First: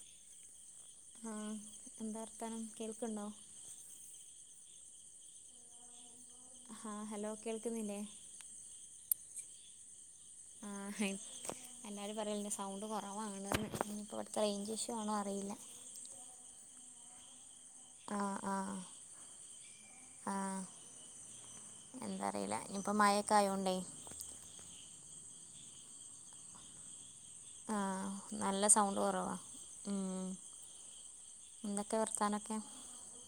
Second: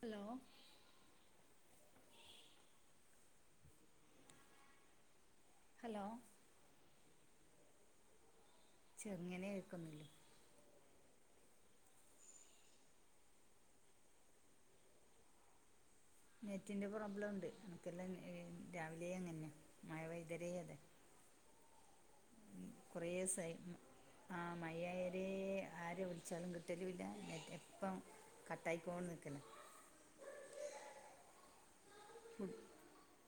Hello ആ എന്താ വർത്താനം കേൾക്ക്ണ്ടോ ഹലോ ഹാ ഹെലോ കേൾക്കുന്നില്ലേ ചെറുങ്ങനെ കേൾക്കുന്നുല്ലു ആഹ് എല്ലാരും പറയൽണ്ട്, സൗണ്ട് കൊറവാണ്ന്ന്. ഇനിപ്പൊ വട്ത്തെ റൈഞ്ചി ഷ്യു ആണോ അറിയില്ല നെറ്റിൻ്റെ പ്രോബ്ലം ഉണ്ട് എനക്കെല്ലാം ആ ആ രാവിലെ അങ്ങനെന്നെ മഴ ആ പൈയ്തരേ അതെ എന്താ അറിയില്ല ഉം ഇനിയിപ്പോൾ മഴയൊക്കെ കൊറേസായിഉം ആയതുകൊണ്ടേ ആഹ് മയായാല് ആര് വിൾച്ചാലും കിട്ടലുല്ല, നെറ്റ് പ്പം കട്ടായിക്കോണ്ട് നിക്കന്നെ ഉം എന്തൊക്കെ വർത്താനൊക്കെ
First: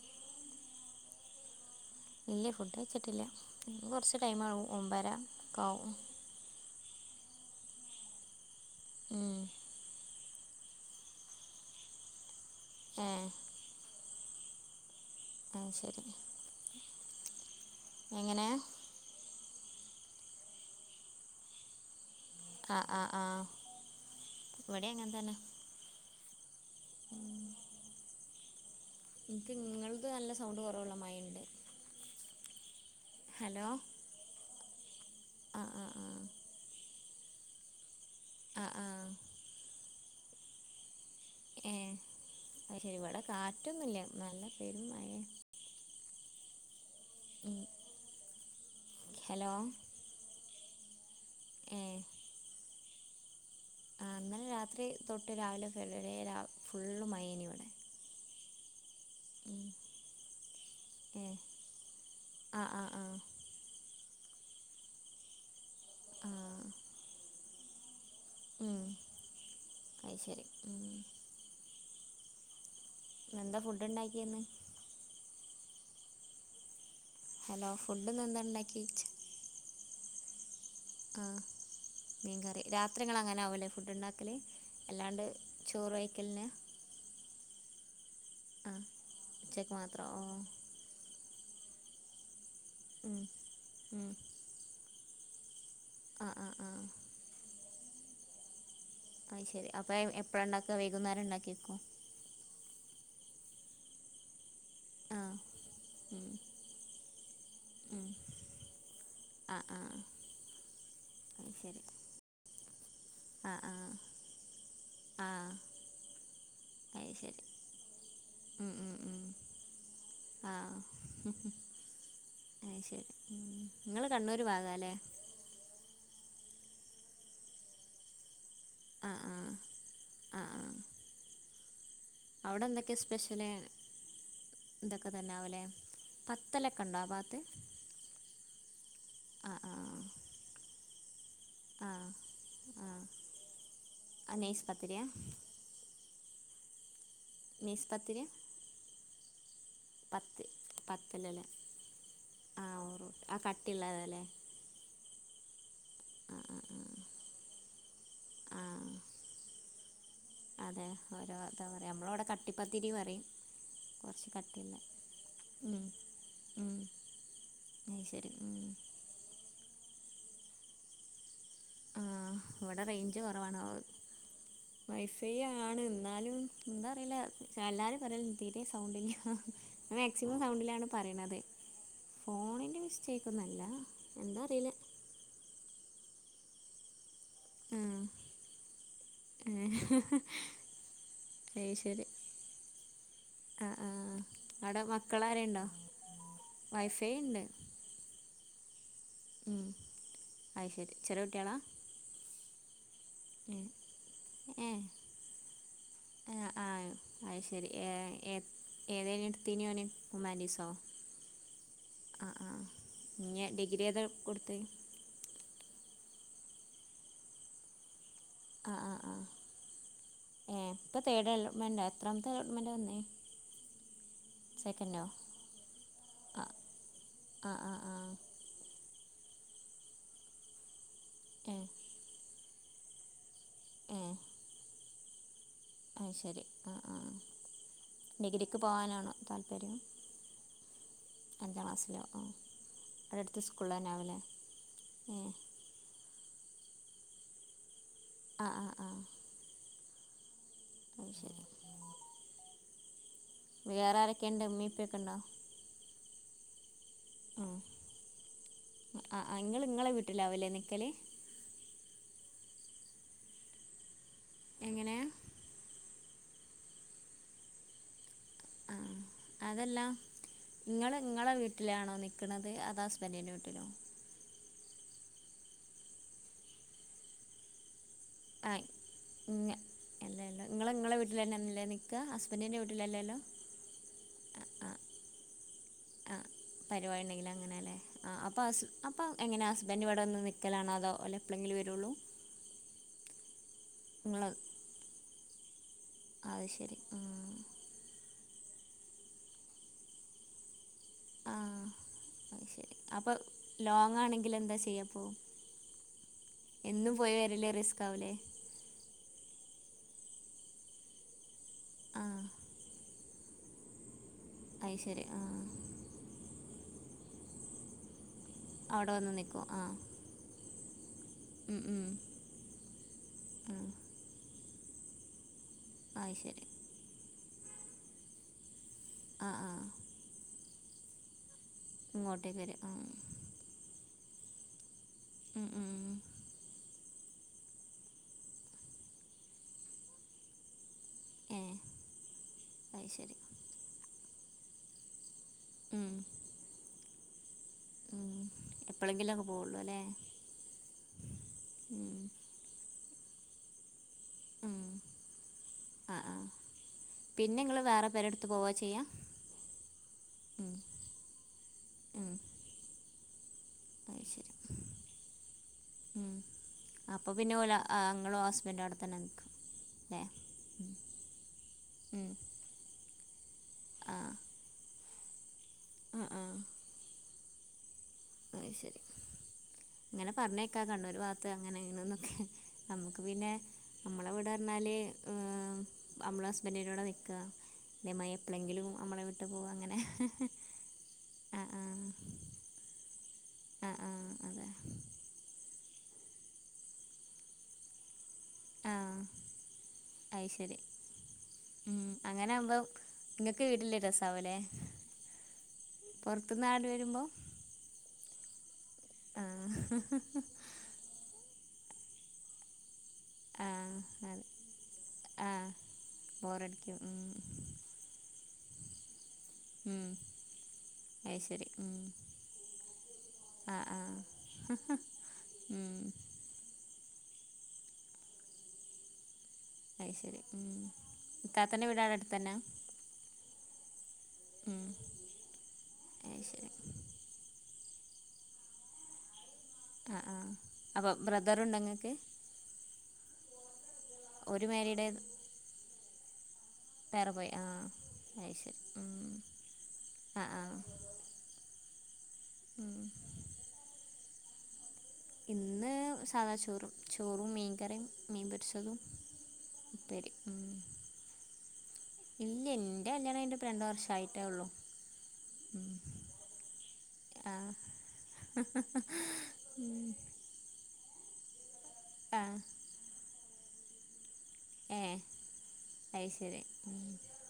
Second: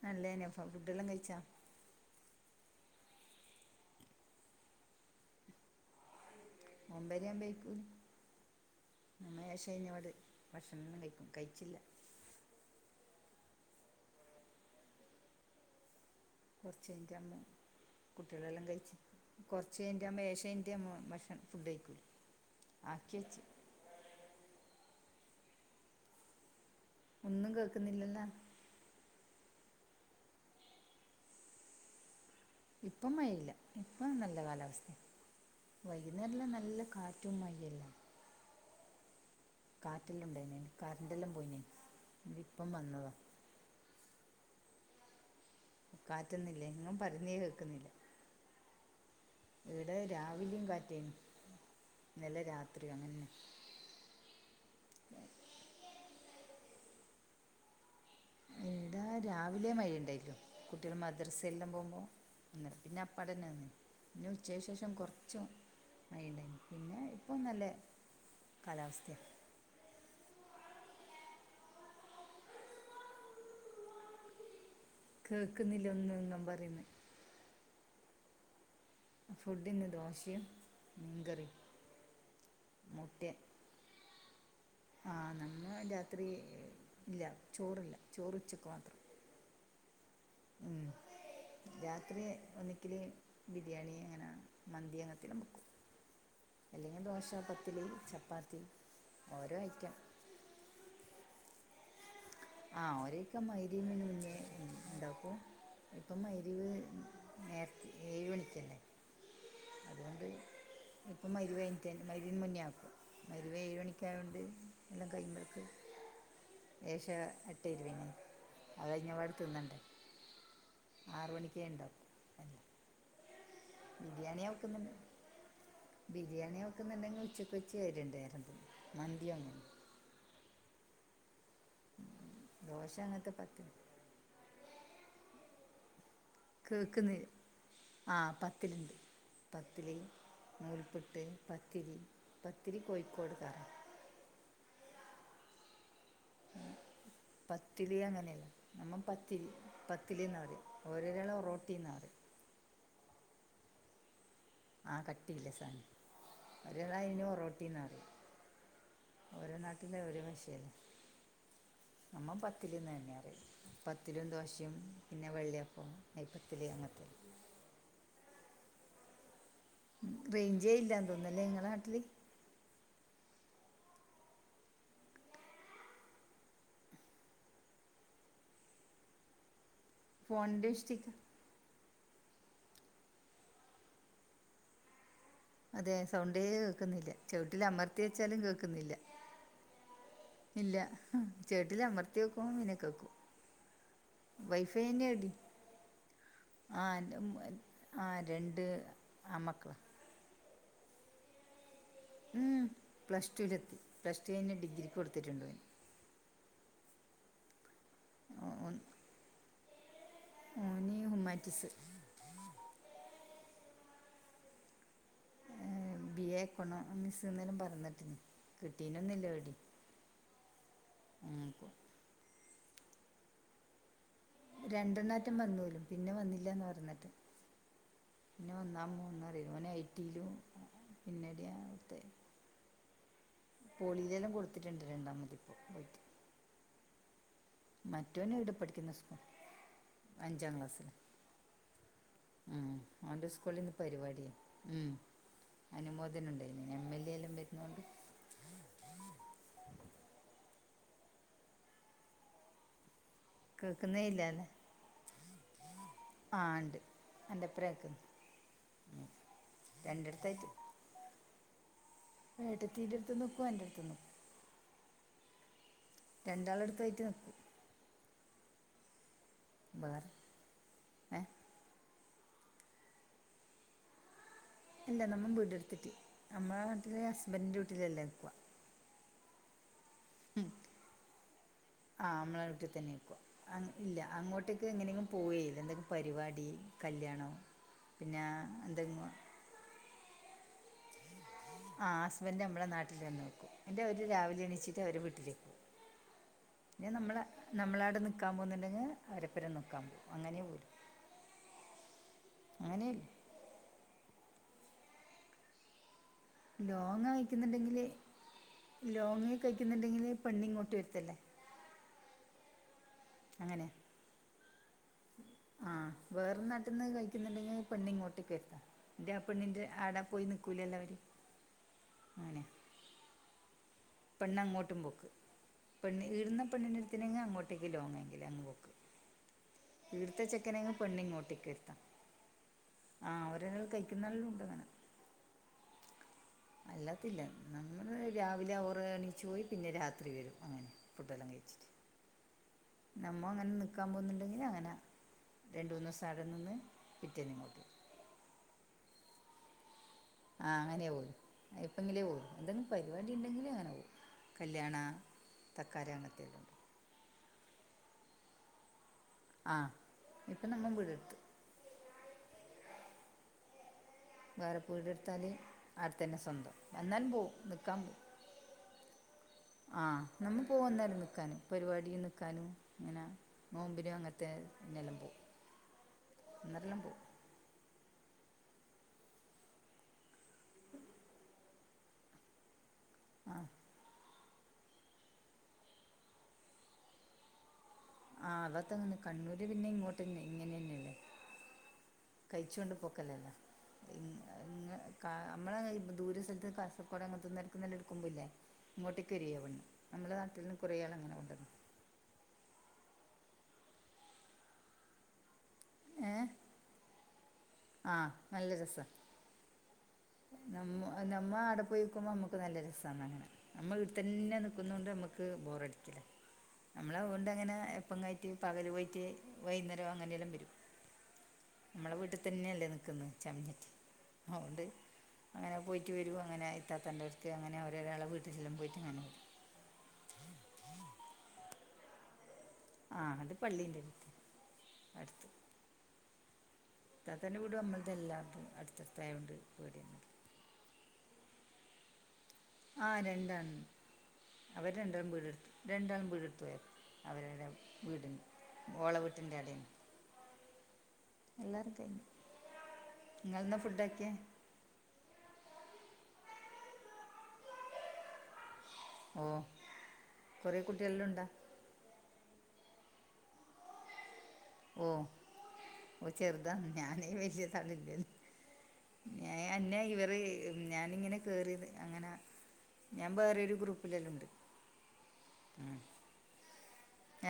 നല്ലേന്നെ ഫ ഫുഡ്ടെല്ലം കഴിച്ചാ ഇല്ല ഫുഡ് കഴിച്ചിട്ടില്ല, ഇനി കൊർച്ച് ടൈമാവും, ഒമ്പേര ഒക്കാവും ഒമ്പേരയാവുമ്പോയേക്കും ഞമ്മ ഏശ കയ്ഞ്ഞ പാട് ഭക്ഷണന്നെ കൈക്കും കയ്ച്ചില്ല ഏഹ് അത് ശരി കൊർച് കഴിഞ്ഞ ട്ടമ്മ എങ്ങനെ കുട്ട്യളെല്ലം കഴിച്ച് കൊർച്ചയ്ഞ്ഞിട്ടാമ്പോ ഏഷ കൈൻറ്റ് ഞമ് ഭക്ഷ ഫുഡ് കഴിക്കൂലേ ആഹ് ആഹ് ആഹ് വടിം അങ്ങൻ തന്നെ ഒന്നും കേക്ക്ന്നില്ലല്ലോ ഇന്ക്ക്ങ്ങൾത് നല്ല സൗണ്ട് കൊറവുള്ള മാരി ഉണ്ട് ഇപ്പം മഴയില്ല, ഹലോ ഇപ്പം നല്ല കാലാവസ്ഥയ ആ ആ വൈകുന്നേരല്ലാം നല്ല കാറ്റ് റ്റും മയ്യും ല്ലേ അഹ് ആഹ് കാറ്റെല്ലൊണ്ടേന്നെയ്ന് കര്ന്റെല്ലം ഏഹ് അത് ശരി വടെ കാറ്റൊന്നുല്യ. നല്ല പെരു മഴേനി കാറ്റൊന്നില്ലേ ങ്ങ പറിയ്ന്നേ കേക്കുന്നില്ല. ഹലോ ഇടെ രാവില്യും കാറ്റെനി ഏ ന്നലെ രാത്രി അങ്ങന്നെ ആഹ് ന്നലെ രാത് രാത്രി തൊട്ട് രാവിലെ [unintelligible] ഫുള്ള് മയേനിവടെ. ഈടാ രാവിലെ മഴണ്ടായില്ലു. കുട്ടികൾ ഏ മദ്രസയെല്ലാം പോകുമ്പോ ആ അന്നേരം ആ പിന്നെ ആ അ [unintelligible] പിന്നെ ഉച്ചയ് ശേഷം കൊർച്ചും - - ആ അയെന്നെ പിന്നെ ഇപ്പോം നല്ല കാലാവസ്ഥയ അയ് ശരി ഉം ന്നെന്താ ഫുഡ് ണ്ടാക്കിയെ ന്ന് കേൾക്കുന്നില്ലെ ന്നും ന്നമ്പറിന്നെ ഹെലോ ഫുഡ്ഡ്ന്നെന്താണ്ടാക്കിച്ച് ഫുഡിന്ന് ദോശയും ആഹ് മീൻകറിയും മീൻ കറി, രാത്രിങ്ങളങ്ങനാവൂലേ ഫുഡ്ണ്ടാക്കല് ആഹ് നമ്മ രാത്രി ഇല്ല ചോറില്ല ചോറ് ഉച്ചക്ക് മാത്രം. ഉച്ചക്ക് മാത്രൊ ഓഹ് ഉം രാത്രി ഒന്നിക്കില് ഉം ബിരിയാണി ഉം അങ്ങനാണ് മന്തിയങ്ങത്തെല്ലം മെക്കും ആ ആ അഹ് അല്ലെങ്കി ദോശ, പ്പത്തിലി, ചപ്പാത്തി ഓരോ അയ്ശരി അപ്പ ഐറ്റം എപ്പഴാണ്ടാക്ക വൈകുന്നേരണ്ടാക്യക്കോ ആ ഒരേക്ക മഗ്‌രിബിന്‌ മുന്നേ ഉം ണ്ടാക്കും ആ ഇപ്പം ഉം മയ്രിബ് നേര്ത് ഉം ഏഴ് മണിക്കല്ലേ ആ ആ അതുകൊണ്ട് ഇപ്പം അത് ശരി മയ്രിബയ്ഞ്ഞിട്ടെൻ മയ്രിബിന്‌ മുന്നേ ആകും. ആ മയ്രിബേഴ് ആ മണിക്കായോണ്ട് എല്ലം ആ കൈയുമ്പൾക്ക് ഏഷ അത് ശരി എട്ടെ ഇരുവിന് ഉം അത് ഉം ഉം കഴിഞപാടെ തിന്നണ്ടേ. ആ ആറ് മണിക്കേണ്ടാക്കും അയ് ശരി ഉം ബിരിയാണി ഒക്കുന്നുണ്ട്, ബിരിയാണി ഒക്കുന്നുണ്ടെങ്കിൽ ഉച്ചക്ക് വച്ച രണ്ട്നേരം തിന്നും മന്തിയും അങ്ങൻ അഹ് ആഹ് ഔടെന്തൊക്കെ ദോശ അങ്ങനത്തെ സ്പെഷ്യല്, പത്തിന് തൊക്കെ തന്നാവുലേ കേക്കുന്നി, ആഹ് പത്തില്ണ്ട് ആ ആ പത്തില് നൂൽപുട്ട്, പത്തിരി, പത്തിരി കോഴിക്കോട് കാര അ നൈസ് പത്തിരിയ നെയ്സ് പത്തിലി പത്തിരി അങ്ങനെയല്ല നമ്മൾ പത്തി പത്തിലിന്ന പത്ത് പറ്യ, ഓരോരളും ഒറോട്ടിന്നറ്യും ആഹ് ഓറു ആ കട്ടിള്ളതല്ലേ ആ കട്ടില്ല സാനം [unintelligible] ഒറോട്ടിന്ന്റിയും ആ ആ ഓരോ നാട്ടില് ഒരോ വശ് അതെ ഓരോ എത്താ പറയാ, നമ്മള്വടെ കട്ടിപ്പത്തിരി പത്തിലെന്ന് തന്നെ പറിം അറിയും പത്തിലും ദോശയും പിന്നെ വെള്ളിയപ്പം നെയ്പ്പത്തിലി അങ്ങത്തെ അയ് ശരി ഉം റേഞ്ചേ ഇല്ല തോന്നുന്നല്ലേ ഇങ്ങളെ ആ ഇവിടെ റൈഞ്ച് കൊറവാണോൾ വൈഫൈയ്യാണ്, ന്നാലും എന്താ അറീല, എല്ലാരും പറയല് തീരെ സൗണ്ടില്ല മാക്സിമം ഫോണിൻ്റെ സൗണ്ടിലാണ് ഇഷ്ടിക്ക പറയണത് ഫോണിന്റെ മിസ്റ്റേക്ക് ഒന്നുംല്ല എന്താ അറീല അതെ സൗണ്ടേ കേക്കുന്നില്ല ചെവിട്ടിലമർത്തി ആ വെച്ചാലും കേക്കുന്നില്ല ഏ ഇല്ല അത് ശരി ചേട്ടിലമർത്തി വെക്കുംമ്പം പിന്നെ കേക്കും ആ ആ അവിടെ വൈഫൈ തന്നെയാടി മക്കളാരുണ്ടോ ആഹ് വൈഫൈ എന്റെ ഉണ്ട് ഉമ്മ ആഹ് രണ്ട് ആൺ ഉം മക്കളാ അത് ശെരി ചെറിയ കുട്ടികളാ ഉം പ്ലസ്ടുവിലെത്തി പ്ലസ്ടു കഴിഞ്ഞു ഡിഗ്രിക്കു കൊടുത്തിട്ടുണ്ട്. ആഹ് ആഹ് അത് ശെരി ഏഹ് ഓന് ഏതേനു എടുത്തീന് അവന് ഹുമാന്റീസോ ഓന് ഹ്യൂമാനിറ്റീസ് ആഹ് ആഹ് ഇനി ഡിഗ്രി ഏതാ കൊടുത്തെ ഉം ബിഎ എക്കണോമിസ് എന്തേലും പറഞ്ഞിട്ടിന് ആഹ് ആഹ് കിട്ടീനൊന്നുമില്ല എവിടെയും ആഹ് ഇപ്പം തേർഡ് ഉം. അലോട്മെന്റ് ആ എത്രാമത്തെ അലോട്മെന്റാ വന്നേ. രണ്ടു സെക്കൻഡോ നേറ്റം വന്നോലും പിന്നെ ആ വന്നില്ലാ ഓരോന്നിട്ട് പറഞ്ഞിട്ട് ആ ആ ആ പിന്നെ ഒന്നാം മൂന്നാ അറിയനെ ഓന് ഐടിയിലും ഏഹ് പോളിയിലെല്ലാം കൊടുത്തിട്ടുണ്ട് രണ്ടാമത് ഇപ്പോ. അത് ശരി ആഹ് ആഹ് ആഹ് മറ്റോനും ഇവിടെ പഠിക്കുന്ന സ്കൂൾ അഞ്ചാം ക്ലാസ്സിൽ. അഞ്ചാം ക്ലാസ്സിലോ ആ ഉം ഓന്റെ അടുത്ത സ്കൂളിൽ സ്കൂളിന്ന് തന്നെയാവില്ലേ പരിപാടിയാ ഉം ഏ അനുമോദനം ഉണ്ട്‌ എം എൽ എ എല്ലാം വരുന്നോണ്ട്. ആഹ് ആഹ് ആഹ് അഥ് ശരി. വേറെ കേക്കുന്നേ ആരൊക്കെയുണ്ട് ഇല്ലാലെ ഉമ്മയും ഉപ്പയൊക്കെ ഉണ്ടോ ആഹ് ഇണ്ട്. എന്റെപ്രാക്ക് ആ ആ നിങ്ങൾ നിങ്ങളെ രണ്ടടുത്തായിട്ട്. വീട്ടിലാവില്ലേ നിൽക്കൽ ഏട്ടത്തിയുടെഅടുത്തും നിൽക്കും എന്റടുത്തും നിൽക്കും. എങ്ങനെയാ. രണ്ടാളും അടുത്തായിട്ടു നിൽക്കും. അതല്ലാ വേറെ ഇങ്ങള് ഏ ഇങ്ങളെ വീട്ടിലാണോ നിക്കണത് അതോ ഹസ്ബെൻഡിൻ്റെ വീട്ടിലോ ഇല്ല നമ്മള് വീട് എടുത്തിട്ട് നമ്മുടെ നാട്ടില് ഹസ്ബൻഡിൻ്റെ വീട്ടിലല്ലേ നിക്കുവാ. ആഹ് ഇങ്ങെ എന്തെ. ഇങ്ങള് ഇങ്ങളെ വീട്ടിൽ തന്നെല്ലേ നിക്കാ ആ നമ്മളെ ഹസ്ബൻഡിൻ്റെ വീട്ടിൽ തന്നെ വീട്ടിലല്ലല്ലോ നിൽക്കുക ഇല്ല ആഹ് അങ്ങോട്ടേക്ക് ആഹ് എങ്ങനെയെങ്കിലും പോവുകയില്ല എന്തെങ്കിലും ആഹ് പരിപാടി പരിപാടി ഉണ്ടെങ്കിൽ കല്യാണം അങ്ങനെയാ അല്ലെ ആഹ് പിന്നെ അപ്പം അസു അപ്പംം എന്തെങ്കിലും എങ്ങനാ അസു തേന് ഇവിടെവന്ന് നിൽക്കലാണോ അതോ അല്ലേ എപ്ലെങ്കിലും വരും ആഹ് ഹസ്ബൻഡിന്റെ അമ്മെടെ നാട്ടില് തന്നെ നിൽക്കും എന്റെ അവര് ഇങ്ങള് രാവിലെ എണീച്ചിട്ട് അവര് വീട്ടിലേക്കു പോകും. അത് ശരി പിന്നെ നമ്മളെ ആഹ് നമ്മളാട് നിക്കാൻ പോന്നുണ്ടെങ്കിൽ അരപ്പുരം നിക്കാൻ പോകും അങ്ങനെ പോലും. ആഹ് അയിശെരി അങ്ങനെയല്ല അപ്പം ലോങ്ങാണെങ്കിൽ എന്താ ചെയ്യപ്പോൾ. എന്നും പോയി വരല് റിസ്ക്ക് ആവൂലെ. ലോങ്ങി കഴിക്കുന്നുണ്ടെങ്കില് പെണ്ണിങ്ങോട്ട് വരത്തില്ലേ. ആഹ് അങ്ങനെ അയിശെരി ആഹ് ആഹ് വേറെ നാട്ടിന്ന് കഴിക്കുന്നണ്ടെങ്കിൽ പെണ്ണി ഇങ്ങോട്ടേക്ക് എത്ത് അവിടെ വന്ന് എൻ്റെ നിക്കും പെണ്ണിൻ്റെ ആഹ് ആടെ പോയി ന്ന് സ്കൂളിലെ എല്ലാവരും ഉം ഉം അത് പെണ്ണങ്ങോട്ടും പോക്ക് പെണ്ണ് ശരി ഈടുന്ന പെണ്ണിന് എടുത്തില്ലെങ്കിൽ അങ്ങോട്ടേക്ക് ലോങ്ങാന്നെങ്കിൽ അങ്ങ് പോക്ക്.. ആഹ് ആഹ് ഇവിടുത്തെ ചെക്കനെങ്ങ് പെണ്ണ് ഇങ്ങോട്ടേക്ക് വരുത്താം. ഇങ്ങോട്ടേക്ക് വരും ആഹ് ആഹ് അവരവർ കഴിക്കുനെല്ലം ഉണ്ട് അങ്ങനെ. ഉം ഉം അല്ലാത്തില്ല നമ്മള് രാവിലെ അവർ എണീച്ച് പോയി പിന്നെ രാത്രി വരും അങ്ങനെ. ഫുഡെല്ലാം ഏ കഴിച്ചിട്ട് അത് ശരി നമ്മ അങ്ങനെ നിക്കാൻ പോന്നുണ്ടെങ്കിൽ അങ്ങനെ രണ്ട് മൂന്ന് ഉം, ദിവസം അവടെ നിന്ന് പിറ്റേന്ന് ഇങ്ങോട്ട് ഉം എപ്പോളെങ്കിലും അങ്ങ് പോവുള്ളു അല്ലേ ആഹ് അങ്ങനെ പോലും ഉം, ഇപ്പങ്കിലേ പോലും എന്തെങ്കിലും പരിപാടി ഉണ്ടെങ്കിലേ അങ്ങനെ പോവും ഉം. കല്യാണ തക്കാര ആ ആ അംഗത്തുണ്ട് പിന്നെ നിങ്ങള് വേറെ പെരേടുത്ത് പോവാ ചെയ്യാ ആഹ് ഇപ്പൊ നമ്മ വീട് എടുത്ത് ഉം. അത് ശെരി വേറെ വീട് എടുത്താല് അടുത്ത തന്നെ സ്വന്തം എന്നാലും അപ്പോൾ പോവും പിന്നെ ഓല നിൽക്കാൻ പോവും നിങ്ങളും ഹസ്ബൻഡും അവിടെ തന്നെ നിൽക്കും അല്ലേ ആഹ് നമ്മൾ പോവന്നേരം നിക്കാന് പരിപാടി ഉം. നിൽക്കാനും ഇങ്ങനെ ആ നോമ്പിനും അങ്ങനത്തെ നിലമ്പും ആ ആ എന്നട്ടെല്ലാം പോവും അത് ശെരി ഇങ്ങനെ പറഞ്ഞേക്കാം കണ്ണൂര് ഭാഗത്ത് അങ്ങനെ ഇങ്ങനെ എന്നൊക്കെ നമുക്ക് പിന്നെ ആ നമ്മളവിടെ നിന്നാല് നമ്മളെ ഹസ്ബൻഡിന്റെ കൂടെ നിക്കുക [unintelligible] ആ എപ്പഴെങ്കിലും അതൊക്കെ അങ്ങനെ നമ്മളെ വിട്ട് കണ്ണൂർ പോകും പിന്നെ അങ്ങനെ ആ ആ കഴിച്ചോണ്ട് പോക്കലല്ലോ ആ ആ അതെ നമ്മളെ ദൂരെ സ്ഥലത്ത് പക്കോട അങ്ങനെത്തിന്ന് എടുക്കുന്നില്ലേ എടുക്കുമ്പോ ഇല്ലേ ആ ഇങ്ങോട്ടേക്ക് വരും ഇറങ്ങി നമ്മുടെ അത് നാട്ടില് നി ശരി കുറെ നാൾ അങ്ങനെ ഉണ്ടെന്ന് ഉം അങ്ങനെ ആവുമ്പോ നിങ്ങക്ക് വീട്ടില് രസാവൂലേ പൊറത്ത്ന്നു ആള് വരുമ്പോ ആഹ് നല്ല രസാ ആഹ് നമ്മ നമ്മ ആടെ പോയിക്കുമ്പോൾ നമുക്ക് നല്ല രസമാണ് അങ്ങനെ ആ നമ്മള് വീട്ടി അതെ തന്നെ നിക്കുന്ന കൊണ്ട് നമ്മുക്ക് ആ ബോറടിക്കില്ല ബോറടിക്കും നമ്മള് ഉം, അതുകൊണ്ട്ങ്ങനെ എ പ്പങ്ങായീട്ട് പകല് പോയിറ്റ് ഉം, വൈകുന്നേരം അങ്ങനെയെല്ലാം വരും അത് ശരി ഉം, നമ്മളെ വീട്ടിൽ തന്നെയല്ലേ നിക്കുന്നെ ആ ചമഞ്ഞറ്റ് ആ അതുകൊണ്ട് അങ്ങനെ ഉം. പോയിട്ട് വരും അങ്ങനെ ഇത്താത്തേന്റടുത്ത് അങ്ങനെ അവരൊരാളെ വീട്ടിലും പോയിട്ട്ങ്ങനെ വരും അത് ശെരി ഇത്താത്തേന്റെ വീടവിടെ അടുത്ത് തന്നെ ആഹ് അവടെ പള്ളീണ്ട് അടുത്ത് അത് ശെരി ഇത്താത്തേന്റെ വീടും നമ്മളൾതെ എല്ലാം അടുത്തടുത്തായത് കൊണ്ട് പോരും ആഹ് അപ്പോ ബ്രദറുണ്ടൊ ഇങ്ങൾക്ക് ആഹ് രണ്ടാള് ഒരു അവർ മാരീഡ് രണ്ടുപേരും വീടെടുത്തു രണ്ടാളും വീടെടുത്തു പോയതാണ് വേറെപോയ്‌ ആഹ് അയി ശെരി ഓള വീട്ടിൻ്റെ ആഹ് ആഹ് എല്ലാരും കഴിഞ്ഞു നിങ്ങളെന്നാ ഫുഡ് ആക്കിയേ ഇന്ന് സാധാ ചോറ് ചോറും മീൻകറിയും മീൻ പൊരിച്ചതും ഓ ഉപ്പേരി ഉം കുറേ കുട്ടിയെല്ലാം ഉണ്ടാ ഇല്ല ഇന്റെ കല്യാണം കയ്ഞ്ഞിട്ടിപ്പോ രണ്ട് വർഷായിട്ടേ ഒള്ളൂ. ഓ ഓ ചെറുതാണ് ഞാ ന്നീ ആ വെല്യേത വെല്യേത- [inaudible] ഞേ എനെ ഉം ഇവറ് ഞാനിങ്ങനെ കേറിയത്- ആ ഞ വേറൊരു ഗ്രൂപ്പില്ലോം ഉണ്ട്. ഏ ഐശെരി.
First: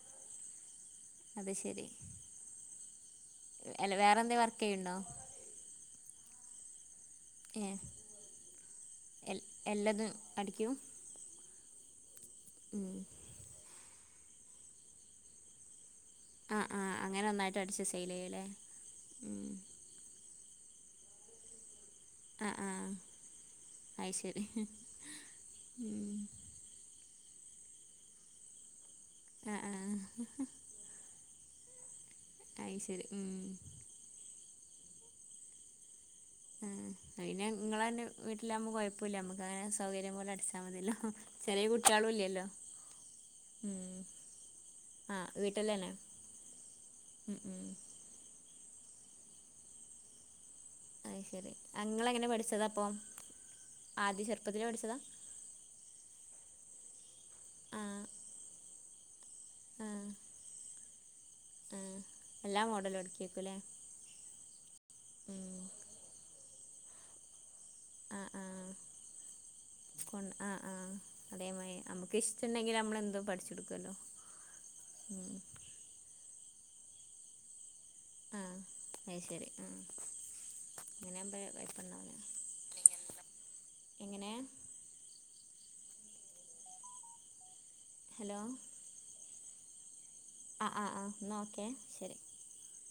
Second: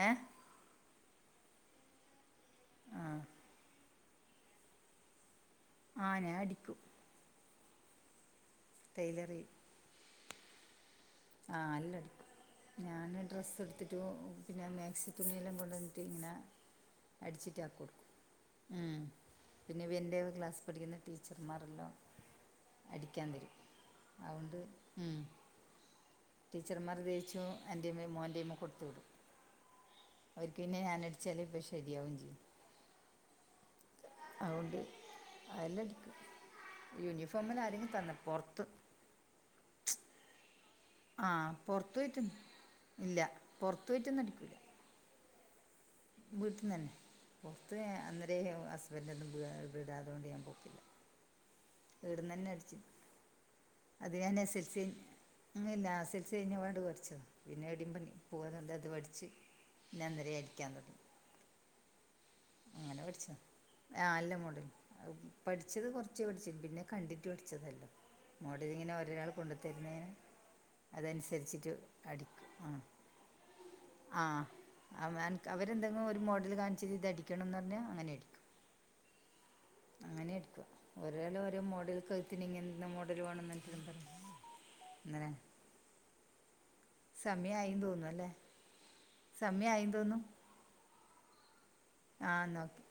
ഏ അത് ശെരി ആ അല്ല വേറെന്തേ വർക്കെയ്യുണ്ടോ? ആ ഞാ അടിക്കും. ഏ എൽ ടൈലറി എല്ലതും അടിക്കും. ആഹ എല്ലടിക്കും ഉം ഞാന് ഡ്രസ്സ് എട്ത്- ത് പിനെ മാക്സി തുണിയെല്ലാം കൊണ്ടന്ന്ട്ട് ഇങ്ങനെ- ആഹ് ആഹ് അങ്ങനൊന്നായിട്ട് അടിച്ചിട്ടാക്കി അടിച്ച് സെയ്ലെയ്യുല്ലേ. ഇവിര്ൻ്റെ ക്ലാസ് പഠിക്കുന്ന ടീച്ചർമാരുണ്ടാവും. ആ ആ അടിക്കാൻ തരും അത് ശരി അതോണ്ട് ഉം. ഉം ടീച്ചർമാരത് തൈച്ചും എന്റെമ്മെ മോന്റെമ്മ കൊടുത്തുവിടും ആ ആ അവർക്ക് പിന്നെ ഞാനെട്- ചെലേപ്പ ശെരിയാവും ചെയും. അയ്ശെരി ഉം അതൊണ്ട് അതെല്ലടിക്കും ആ യൂണിഫോമെല്ലാം ആരെങ്കിലും തന്ന പൊർത്ത്- പുലമും ക്കാര്യ സൗകര്യപോലെ അടിച്- ആ ചെറിയ പുറത്ത് പോയിട്ടൊന്നും കുട്ട്യേളുല്ലല്ലോ ഇല്ല പുറത്ത് ഉം. പോയിട്ടൊന്നും ആഹ് വീട്ട്ലെനെ. വീട്ട്ന്നെനെ പുറത്ത് അന്നരേലും ഹസ്ബൻഡ് ഒന്നും വീടാതൊണ്ട് ഞാൻ പോക്കില്ല. അയ് ശെരി ഇവിടെ അങ്ങളെങ്ങനെ നിന്ന് തന്നെ അടിച്ചു പഠിച്ചതാപ്പോ ആദ്യ ചെർപത്തില് പഠിച്ചതാ? അങ്ങ ലാസിൽച്ച് കഴിഞ്ഞപാട് പഠിച്ചോ പിന്നെ ആ എടി പ പോവാനണ്ട് അത് പഠിച്ച് പിന്നെ അന്നിരി അടിക്കാൻ തൊടങ്ങി. ആഹ് എല്ലാ മോഡലും എടിക്കേക്കും ല്ലേ. ആഹ് അല്ല മോഡലും അത് പഠിച്ചത് കൊറച്ച് പഠിച്ചിണ്ട് പിനെ കണ്ടിട്ട് പഠിച്ചതെല്ലോം. ആ ആ മോടലിങ്ങനെ ഒരെആൾ കൊണ്ട് തെര്ണെയ്ന്. കൊ ആ ആ അതനുസരിച്ചിട്ട് അതേമാതിരി നമുക്ക് അടിക്കും ഇഷ്ടമുണ്ടെങ്കിൽ ആഹ് നമ്മളെന്തും പഠിച്ചെടുക്കുമല്ലോ ആഹ് ഉം. അവൻ ക്ക്‌ അവരെന്തെങ്കിലും ഒരു മോഡൽ കാണിച്ചത് ഇതടിക്കണംന്ന് പറഞ്ഞാൽ അങ്ങനെ അടിക്കും. അയ്ശെരി ആ അങ്ങനെ അടിക്കും ഒരാൾ അങ്ങനെയാകുമ്പോൾ ഓരേ മോഡൽ കുഴപ്പമുണ്ടാവില്ല കഴ്ത്തിന് ഇങ്ങെനത്തെ മോഡൽ വേണന്നു പറഞ്ഞിട്ട് എങ്ങനെ - അങ്ങനെ സമയായി തോന്നുന്നു അല്ലെ ഹലോ സമയായി തോന്നുന്നു. അ അ ആഹ് ന്ന ഓക്കെ ശെരി. ആ ന്ന ഓക്കെ.